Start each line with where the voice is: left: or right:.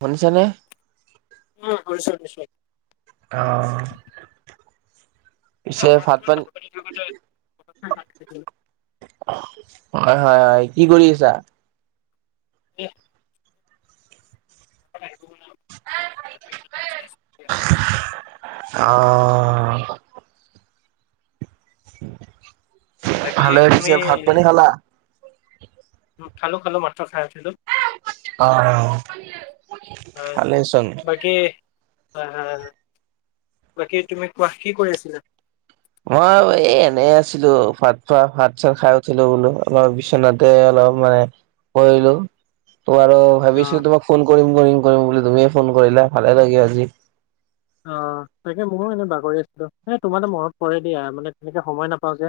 right: শুনিছানে?
left: উম শুনিছো শুনিছো।
right: এও অ অ অ অ টু।
left: এ আপোনাৰ লগত কথা পাতি থাকোতে হঠাতে মাত দিছে।
right: অহ হয় হয় হয় কি কৰি আছা?
left: কে? সোনকালে আহি পাব না সেইকাৰণে বাট চাই আছো দিয়া।
right: হে হে আ অ অ অ।
left: বাকী
right: ভালে
left: তুমি
right: পিছে ভাত-পানী খালা?
left: উম, খালো খালো মাত্ৰ খাই উঠিলো।
right: অ অ অ আ এ অ অ, পালিয়ে আৰু শুনি আছি ভালেই চোন।
left: বাকী এ এ। হয় হয় হয় হয়, বাকী তুমি কোৱা কি কৰি আছিলা?
right: মই এই এনে আছিলো ভাত খোৱা ভাত-চাত খাই উঠিলো বোলো আমাৰ বিশ্বনাথ তে অলপ মানে কৰিলো ত আৰু
left: অ',
right: ভাবিছোঁ তোমাক ফোন কৰিম কৰিম কৰিম বুলি তুমিয়ে ফোন কৰিলা ভালে লাগে আজি।
left: অ অ অ, তাকে ময়ো এনে বাগৰি আছিলো এ তোমাৰো মনত পৰে দিয়া মানে তেনেকে সময় নাপাওঁ যে।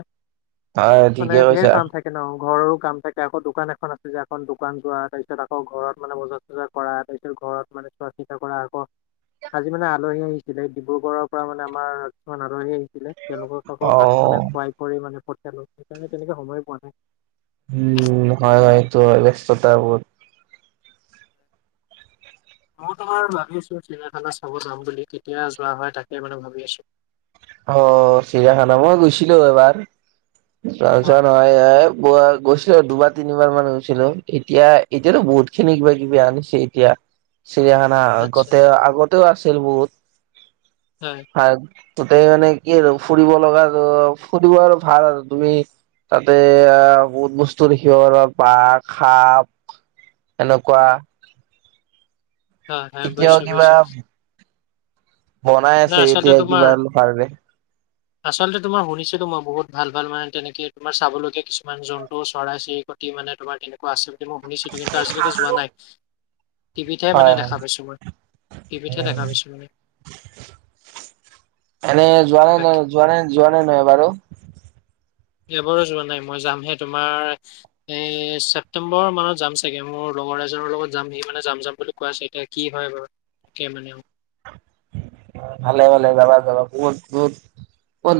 right: হয়
left: মানে
right: ঠিকে
left: ঢেৰ
right: কৈছা
left: কাম থাকে। এনেও ঘৰৰো কাম থাকে আকৌ দোকান এখন আছে যে এখন দোকান যোৱা তাৰপিছত আকৌ ঘৰত মানে বজাৰ এইবিলাক কৰা তাৰপিছত ঘৰত মানে চোৱা-চিতা কৰা আকৌ আজি মানে আ আলহী আহিছিলে ডিব্ৰুগড়ৰ পৰা মানে আমাৰ কিছুমান আলহী আহিছিলে তেওঁলোকক আকৌ ভাত
right: অ'
left: মানে খুৱাই কৰি মানে পঠিয়ালো সেইকাৰণে তেনেকে সময়ে পোৱা নাই।
right: উম উম উম, হয় হয়, সেইটো হয় ব্যস্ততা বহুত।
left: মই ও তোমাৰ ভাবি আছো চিৰিয়াখানা চাব যাম বুলি কেতিয়া যোৱা হয় তাকে মানে ভাবি আছো।
right: অ অ অ অ, চিৰায়াখানা মই গৈছিলো এবাৰ। যাও
left: হয়
right: যাও নহয় এ পুৱা গৈছিলো। দে দুবাৰ তিনিবাৰ মান গৈছিলো এতিয়া এতিয়াতো বহুত খিনি কিবা কিবি আনিছে এতিয়া। চিৰিয়াখানা
left: আচ্ছা
right: আগতে আগতেও আছিল বহুত চি।
left: হয়।
right: আৰু তাতেই মানে কি আৰু ফুৰিব লগা আৰু ফুৰিব আৰু ভাল আৰু তুমি। তাতে আ আ আ বহুত বস্তু দেখিব পাৰা বাঘ, সাপ এনেকুৱা।
left: হয় হয়,
right: এতিয়াও
left: বুজিছো
right: কিবা
left: বুজিছো সিট।
right: বনাই আছে
left: আচলতে
right: এতিয়া
left: তোমাৰ
right: কিবা আৰু ভাল বে।
left: আচলতে তোমাৰ শুনিছিলো মই বহুত ভাল ভাল মানে তেনেকে তোমাৰ চাবলগীয়া কিছুমান জন্তু চৰাই-চিৰিক কি মানে তোমাৰ তেনেকুৱা আছে বুলি মই শুনিছিলো কিন্তু আজিলৈকে যোৱা নাই সি সি। টিভিতহে মানে
right: হয় হয়
left: দেখা পাইছোঁ মই, টিভিতহে দেখা পাইছোঁ মানে।
right: এনেই যোৱা নাই ন
left: বাকী
right: যোৱা নাই যোৱা নাই ন এবাৰো?
left: এবাৰো যোৱা নাই, মই যামহে তোমাৰ এ ছেপটেম্বৰ মানত যাম চাগে, মোৰ লগৰ এইজনৰ লগত যাম। সি মানে যাম যাম বুলি কোৱা চোন এতিয়া কি হয় বাৰু তে মানেও।
right: ভালে ভালে যাবা যাবা বহুত বহুত।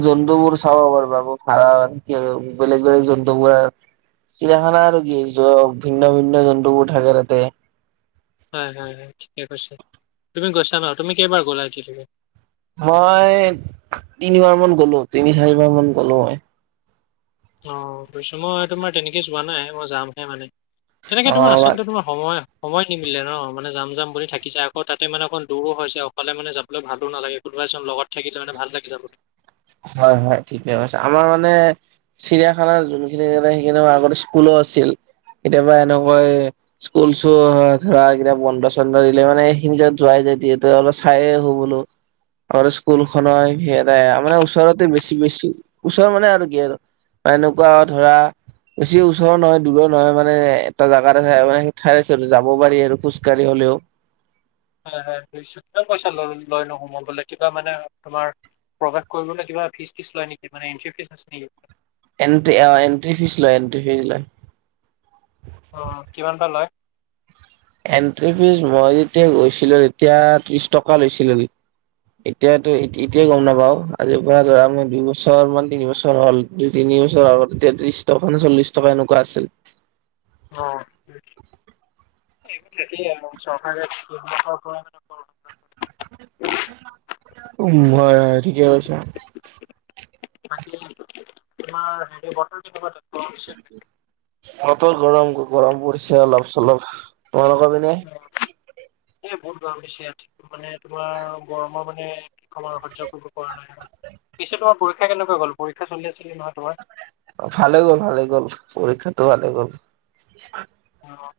right: জন্তুবোৰ চাব পাৰিবা ভাল কি বেলেগ বেলেগ জন্তুবোৰ। চিৰায়াখানা আৰু কি, যক ভিন্ন ভিন্ন জন্তুবোৰ থাকে তাতে।
left: হয়, হয়, হয় ঠিকে কৈছে, তুমি গৈছা ন তুমি কেইবাৰ গ'লা এই কেই দিনত?
right: মই তিনিবাৰ মান গ'লো তিনি চাৰিবাৰ মান গ'লো মই।
left: অ' গৈছো মই তোমাৰ তেনেকেই যোৱা নাই মই যামহে মানে।
right: অ
left: তেনেকৈ তোমাৰ আচলতে তোমাৰ সময় সময় নিমিলে ন, মানে যাম যাম বুলি থাকি যাই আকৌ, তাতে মানে অকণ দূৰো হৈছে অকলে মানে যাবলৈ ভালো নালাগে। কোনোবা এজন লগত থাকিলে মানে ভাল লাগি যাব।
right: হয়, হয় ঠিকেই কৈছা, আমাৰ মানে চিৰিয়াখানাৰ যোনখিনি যাগাত সেইখিনিত মানে আগতে স্কুলো আছিল। কেতিয়াবা এনেকৈ স্কুল চ ধৰা কেতিয়াবা বন্ধ চন্ধ দিলে মানে সখিনিত যোৱাই যাই দি তই অলপ চাই আহো বোলো। আমাৰ স্কুল খনৰ সেইয়াই মানে ওচৰতে বেছি বেছি ওচৰ মানে আৰু কি আৰু বা এনেকুৱা ধৰা বেছি ওচৰ নহয় দূৰৰ নহয় মানে এটা জেগাই মানে ঠাই আছে যাব পাৰি আৰু খোজ কঢ়ি হ'লেও।
left: হয়, হয় কিমান পইচা ল লৈ ন সোমই বোলে কিবা মানে তোমাৰ। প্ৰৱেশ কৰিবলৈ কিবা ফিজ টিজ লয় নেকি মানে এণ্ট্ৰি ফিজ আছে নেকি?
right: এণ্টি অ' এণ্ট্ৰি ফিজ লয় এণ্ট্ৰি ফিজ লয়।
left: অঁ কিমান বা লয়?
right: এন্ট্ৰি ফিজ মই যেতিয়া গৈছিলো তেতিয়া ত্ৰিশ টকা লৈছিলে। এতিয়াতো এতিয়াই গ'ম নাপাওঁ, আজিৰ পৰা ধৰা মই দুই বছৰ মান তিন বছৰ হ'ল। দুই তিনি বছৰ আগত তেতিয়া ত্ৰিশ টকা নে চল্লিশ টকা এনেকুৱা আছিল।
left: অঁ। এইয়া চাগাগ [unintelligible]
right: উম, হয় ঠিকে কৈছা।
left: বাকিমাৰ [unintelligible] হে ব
right: বতৰ গৰম গৰম পৰিছে অলপ চলপ, তোমালোকৰ পিনে?
left: অ'। এই বহুত গৰম বেছি ইয়াত, মানে তোমাৰ গৰমৰ মানে কি কম আৰু সহ্য কৰিব পৰা নাই। পিছে তোমাৰ পৰীক্ষা কেনেকুৱা গ'ল? পৰীক্ষা চলি আছিলে নহয় তোমাৰ?
right: ভালে গ'ল ভালে গ'ল পৰীক্ষাটো ভালে গ'ল।
left: অঁ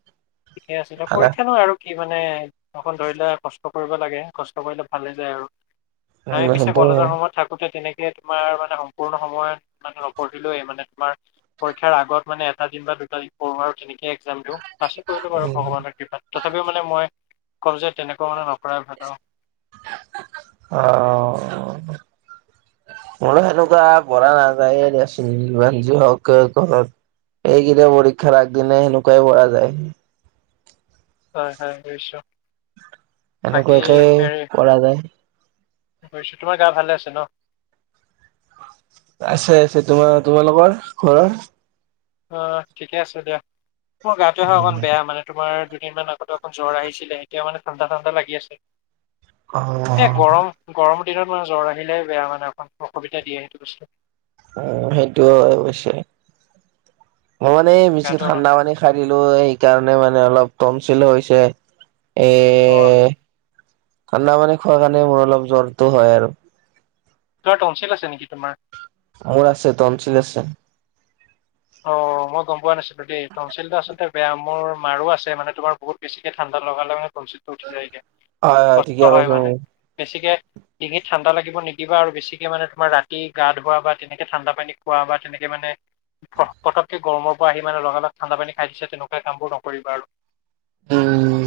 left: ঠিকে আছিলে,
right: ভালে
left: পৰীক্ষা নহয় আৰু কি মানে অকণ ধৰিলে কষ্ট কৰিব লাগে কষ্ট কৰিলে ভালে যায় আৰু। আমি
right: উম
left: পিছে
right: সেইটো
left: কলেজৰ
right: হয়
left: সময়ত থাকোতে তেনেকে সে তোমাৰ মানে সম্পূৰ্ণ সময়ত মানে নপঢ়িলোয়ে মানে তোমাৰ। পৰীক্ষাৰ আগত মানে এটা দিন বা দুটা দিন পঢ়ো আৰু তেনেকে এক্সাম দিওঁ, পাছো কৰিলো বাৰু
right: উম
left: ভগৱানৰ কৃপাত। তথাপিও মানে মই কওঁ যে তেনেক ত মানে নাপঢ়ায় ভাল ন?
right: অ'। মোৰো সেনেকুৱা পঢ়া নাযায়ে দিয়াচোন যমান যি হওঁক। ঘৰত এইকেইটা পৰীক্ষাৰ আগদিনে সেনেকুৱাই কৰা যায়।
left: হয় হয় নিছোঁ।
right: এনেকুৱাকে কৰা যায়।
left: [inaudible] তোমাৰ গা ভালে আছে ন।
right: আছে আছে তোমাৰ তোমালোকৰ ঘৰৰ।
left: অঁ ঠিকে আছে দিয়া মোৰ গাটোহে অকণ বেয়া মানে তোমাৰ দুদিনমান আগতে অকন জ্বৰ আহিছিল এতিয়া মানে ঠাণ্ডা ঠাণ্ডা লাগি আছে।
right: অ
left: এ গৰম গৰম দিনত মানে জ্বৰ আহিলে বেয়া মানে অকণ অসুবিধা দিয়ে সেইটো বস্তু।
right: অ সেইটো অৱশ্যয় মই মানে বেছি
left: গাটো অকণ
right: ঠাণ্ডা মানী। খা দিলো সেইকাৰণে মানে অলপ তনচিল হৈছে এ
left: অ
right: ঠাণ্ডা পানী খোৱা কাৰণে মোৰ অলপ জ্বৰটো হয় আৰু।
left: তৰ তনঞ্চিল আছে নেকি তোমাৰ।
right: মোৰ আছে তনঞ্চিল আছে।
left: অ মই গম পোৱা নাছিলো দেই তনঞ্চিলটো আচলতে বেয়া মোৰ মাৰো আছে মানে তোমাৰ বহুত বেছিকে ঠাণ্ডা লগাল লগাই তনঞ্চিলটো উঠি যায়গে
right: হয়
left: কষ্ট
right: ঠিকে
left: হয়
right: কৈছা
left: মানে
right: তুমি।
left: বেছিকে ডিঙিত ঠাণ্ডা লাগিব নিদিবা আৰু বেছিকে মানে তোমাৰ ৰাতি গা ধোৱা বা তেনেকে ঠাণ্ডা পানী খোৱা বা তেনেকে মানে প পতকে গৰমৰ পৰা আহি মানে লগা লগ ঠাণ্ডা পানী খাই দিছে তেনেকুৱা কামবোৰ নৰিবা আৰু।
right: উম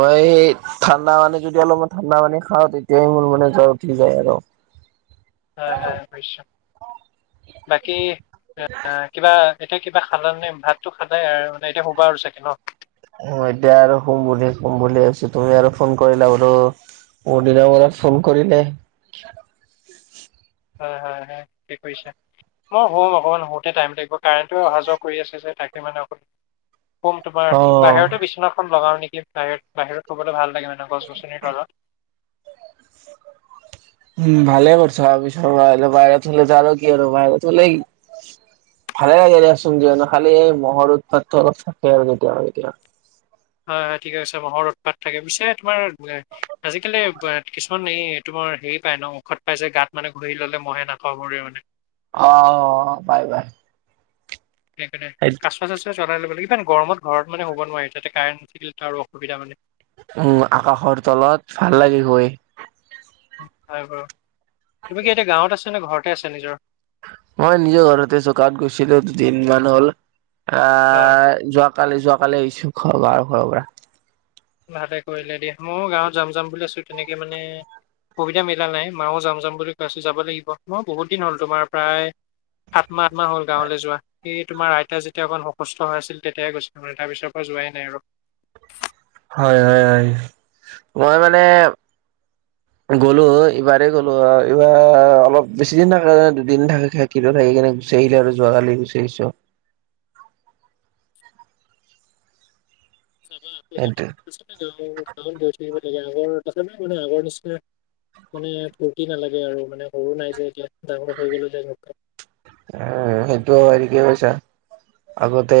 right: [inaudible] ঠাণ্ডা মানি যেতিয়া লব ঠাণ্ডা মানী খাওঁ তেতিয়াই মোৰ মানে জ্বৰ উঠি যায় আৰু।
left: হয় হাই [inaudible] বাকী। [inaudible] কিবা এতিয়া কিবা খালা নে ভাতটো খালে আৰু মানে এতিয়া শোবা আৰু চাগে ন।
right: অ এতিয়া আৰু শুম বুলি শুম বুলি ভাবিছো তুমি আৰু ফোন কৰিলা বো। বহু দিনৰ মূৰত ফোন কৰিলে।
left: হয় হয় হয় কি কৰিছা মই শুম অকণমান শুওঁতে টাইম তাগিব। কাৰেণ্টটো অহা যোৱা কৰি আছে যে তাকে মানে অ শুম তাপা
right: অ'
left: বাহিৰতে বিচনাখন লগাওঁ নেকি বাহিৰত বাহিৰত শুবলে ভাল লাগে মানে গছ-গছনিৰ তলত।
right: [unintelligible] উম ভালে কৰিছা বিচনাত বাহিৰত শুলে [inaudible] কি হয় বাহিৰত শুলে ভালে লাগে দিয়াচোন কিয়নো খালি মহৰ উৎপাতটো অলপ থাকে আৰু কেতিয়াবা কেতিয়া
left: হয় হয় ঠিকে কৈচা মহৰ উৎপাত থাকে পিছে তোমাৰ। আজিকালি কিছুমান এই তোমাৰ হেৰি পায় ন ঔখধ পাইছে গাত মানে ঘহি ল'লে মহে নাকামুৰে মানে।
right: অ অ অ পাই পা।
left: [unintelligible]
right: [unintelligible]
left: আসুৱা চাচোৱা জ্বলাই ল'ব লাগে ইমান গৰম ঘৰত মানে শুব নোৱাৰি তাতে কাৰেণ্ট নাথাকিলে আৰু অসুবিধা মানে।
right: উম আকাশৰ তলত ভাল লাগে শুই।
left: হয় বাৰু তুমি কি এতিয়া গাঁৱত আছে নে ঘৰতে আছা নিজৰ।
right: মই নিজৰ ঘৰতে আছো গাঁৱত গৈছিলো দুদিনমান হ'ল আ
left: হয়
right: যোৱা কালি যোৱ কালি আহিছো ঘৰৰ গাঁৱৰ ঘৰৰ পৰা।
left: ভালে কৰিলে দিয়া মইয়ো গাঁৱত যাম যাম বুলি আছোঁ তেনেকে মানে। সুবিধা মিলা নাই মাওঁ যাম যাম বুলি কৈ আছো যাব লাগিব মই বহুত দিন হ'ল তোমাৰ প্ৰায় সাত মাহ আঠ মাহ হ'ল গাঁৱলে যোৱা। এই তোমাৰ আইতা যেতিয়া অকণ অসুস্থ হৈ আছিল তেতিয়াহে গৈছিলোঁ মানে তাৰপিছৰ পৰা যোৱাই নাই আৰু।
right: হয় হয় হয় মই মানে।
left: [unintelligible]
right: গ'লো ইবাৰেই গ'লো হয় এইবাৰ অলপ বেছি দিন থাকে দুদিন থাকা খায়। এৰিকিনে গুচি আহিলে আৰু যোৱাকালি গুচি আহিছোঁ।
left: যাবা
right: সেইটোৱে
left: [unintelligible] লাগে। আগৰ তা মানে আগৰ নিচিনা মানে ফূৰ্তি নালাগে আৰু মানে সৰু নাই যে এতিয়া, ডাঙৰ হৈ গলোঁ যে ঘপঘপ।
right: এ, সেইটো হয় ঠিকে কৈছা। আগতে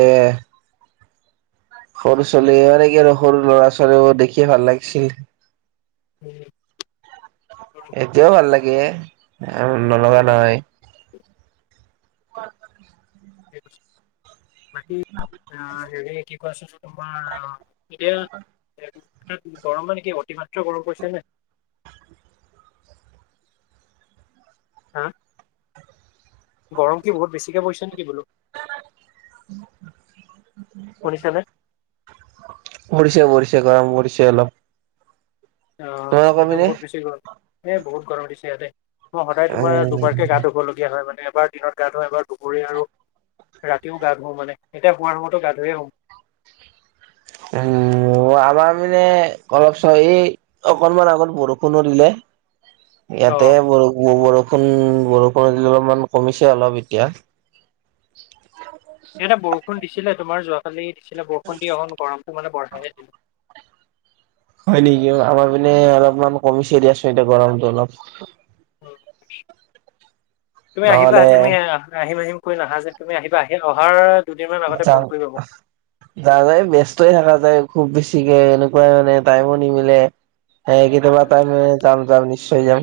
right: সৰু ছোৱালী আৰে কি আৰু সৰু ল'ৰা ছোৱালীবোৰ দেখিয়ে ভাল লাগিছিল।
left: [unintelligible]
right: এতিয়াও ভাল লাগে, নলগা
left: উম
right: নহয়। [unintelligible]
left: বাকী
right: [unintelligible]
left: আ হেৰি কি কোৱাচোন তোমাৰ কেতিয়া গৰম মানে কি অতিমাত্ৰা গৰম পৰিছে যে। হা? গৰম কি বহুত বেছিকৈ পৰিছে নেকি বোলো?
right: [unintelligible]
left: শুনিছানে?
right: পৰিছে পৰিছে গৰম পৰিছে অলপ।
left: অ
right: তোমালোকৰ
left: ইয়াতো
right: পিনে
left: বহুত বেছি গৰম। এ বহুত গৰম দিছে ইয়াতে। অ সদায় তোমাৰ
right: উম,
left: দুবাৰকে গা ধুবলগীয়া হয় মানে। এবাৰ দিনত গা ধোৱা এবাৰ দুপৰীয়া আৰু ৰাতিও গা ধু মানে। এতিয়া হোৱাৰ সময়তো গা ধুয়ে শুম।
right: উম, আমাৰ মানে অলপ চলপ এই অকনমান আগত বৰষুণো দিলে।
left: [inaudible]
right: ইয়াতে ব বৰষুণ বৰষুণ অলপমান কমিছে অলপ এতিয়া।
left: ইয়াতে বৰষুণ দিছিলে, তোমাৰ যোৱাকালি দিছিলে। বৰষুণ দি অকণ গৰমটো মানে বঢ়াইহে দিলে।
right: হয় নেকি? আমাৰ পিনে অলপমান কমিছে দিয়াচোন, এতিয়া গৰমতটো অলপ।
left: তুমি আহিবা।
right: নহ'লে
left: তুমি আহিম আহিম কৈ নাহা যে। তুমি আহিবা আহি অহাৰ দুদিনমান আগতে ফোন
right: যাম।
left: কৰিবা মোক।
right: [unintelligible] ব্যস্তই থাকা যায়। খুব বেছিকে এনেকুৱাই মানে টাইমো নিমিলে। হে কেতিয়াবা টাইম যাম যাম নিশ্চয় যাম।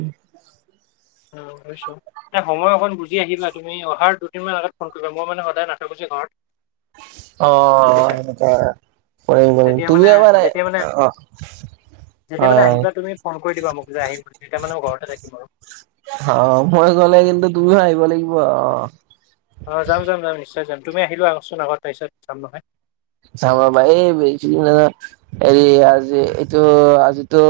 left: অ', শুনিছোঁ। না সময় অকণ বুজি আহিবা, তুমি অহাৰ দুদিনমান আগত ফোন কৰিবা, মই মানে সদায় নাথাকো যে ঘৰত।
right: অ'
left: বুজিছা।
right: কৰিম কৰিম,
left: যেতিয়া মানে
right: তুমি এবাৰ এ
left: যেতিয়া মানে
right: অ'
left: যেতিয়া মানে
right: হয়।
left: আহিবা তুমি ফোন কৰি দিবা মোক, যে আহিম, তেতিয়া মানে মই ঘৰতে থাকিম আৰু।
right: অ', মই গ'লে কিন্তু তুমিও আহিব লাগিব অ'।
left: অ', যাম, যাম, যাম, নিশ্চয় যাম। তুমি আহি লোৱা আগত চোন আগত তাৰপিছত যাম নহয়।
right: চাও ৰবা, এই [unintelligible] হেৰি আজি এইটো আজিতো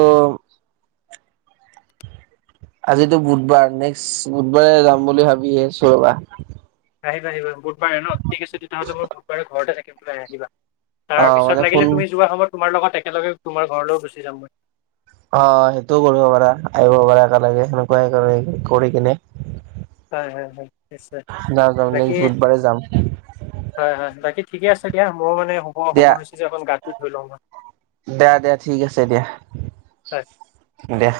right: আজিতো বুধবাৰ, নেক্স বুধবাৰে যাম বুলি ভাবি আছোঁ ৰবা।
left: আহিবা আহিবা বুধবাৰে ন, ঠিক আছে তেতিয়াহ'লে মই বুধবাৰে ঘৰতে থাকিম তুমি আহিবা।
right: অ' মানে
left: তাৰপিছত
right: ফোন
left: লাগিলে তুমি যোৱা সময়ত তোমাৰ লগত একেলগে তোমাৰ ঘৰলৈও গুচি যাম মই।
right: অ', সেইটোও কৰিব পাৰা, আহিব পাৰা একেলগে, সেনেকুৱাই ক কৰি কিনে।
left: হয়, হয়, হয়। নিশ্চয়
right: নাযাওঁ,
left: বাকী
right: নেক্স বুধবাৰে যাম।
left: হয় হয়, বাকী ঠিকেই আছে দিয়া, মোৰ মানে শুব
right: দিয়া
left: সময় হৈছে যে, অকণ গাটো ধুই লওঁ মই।
right: দিয়া দিয়া, ঠিক আছে দিয়া,
left: মই।
right: দিয়া।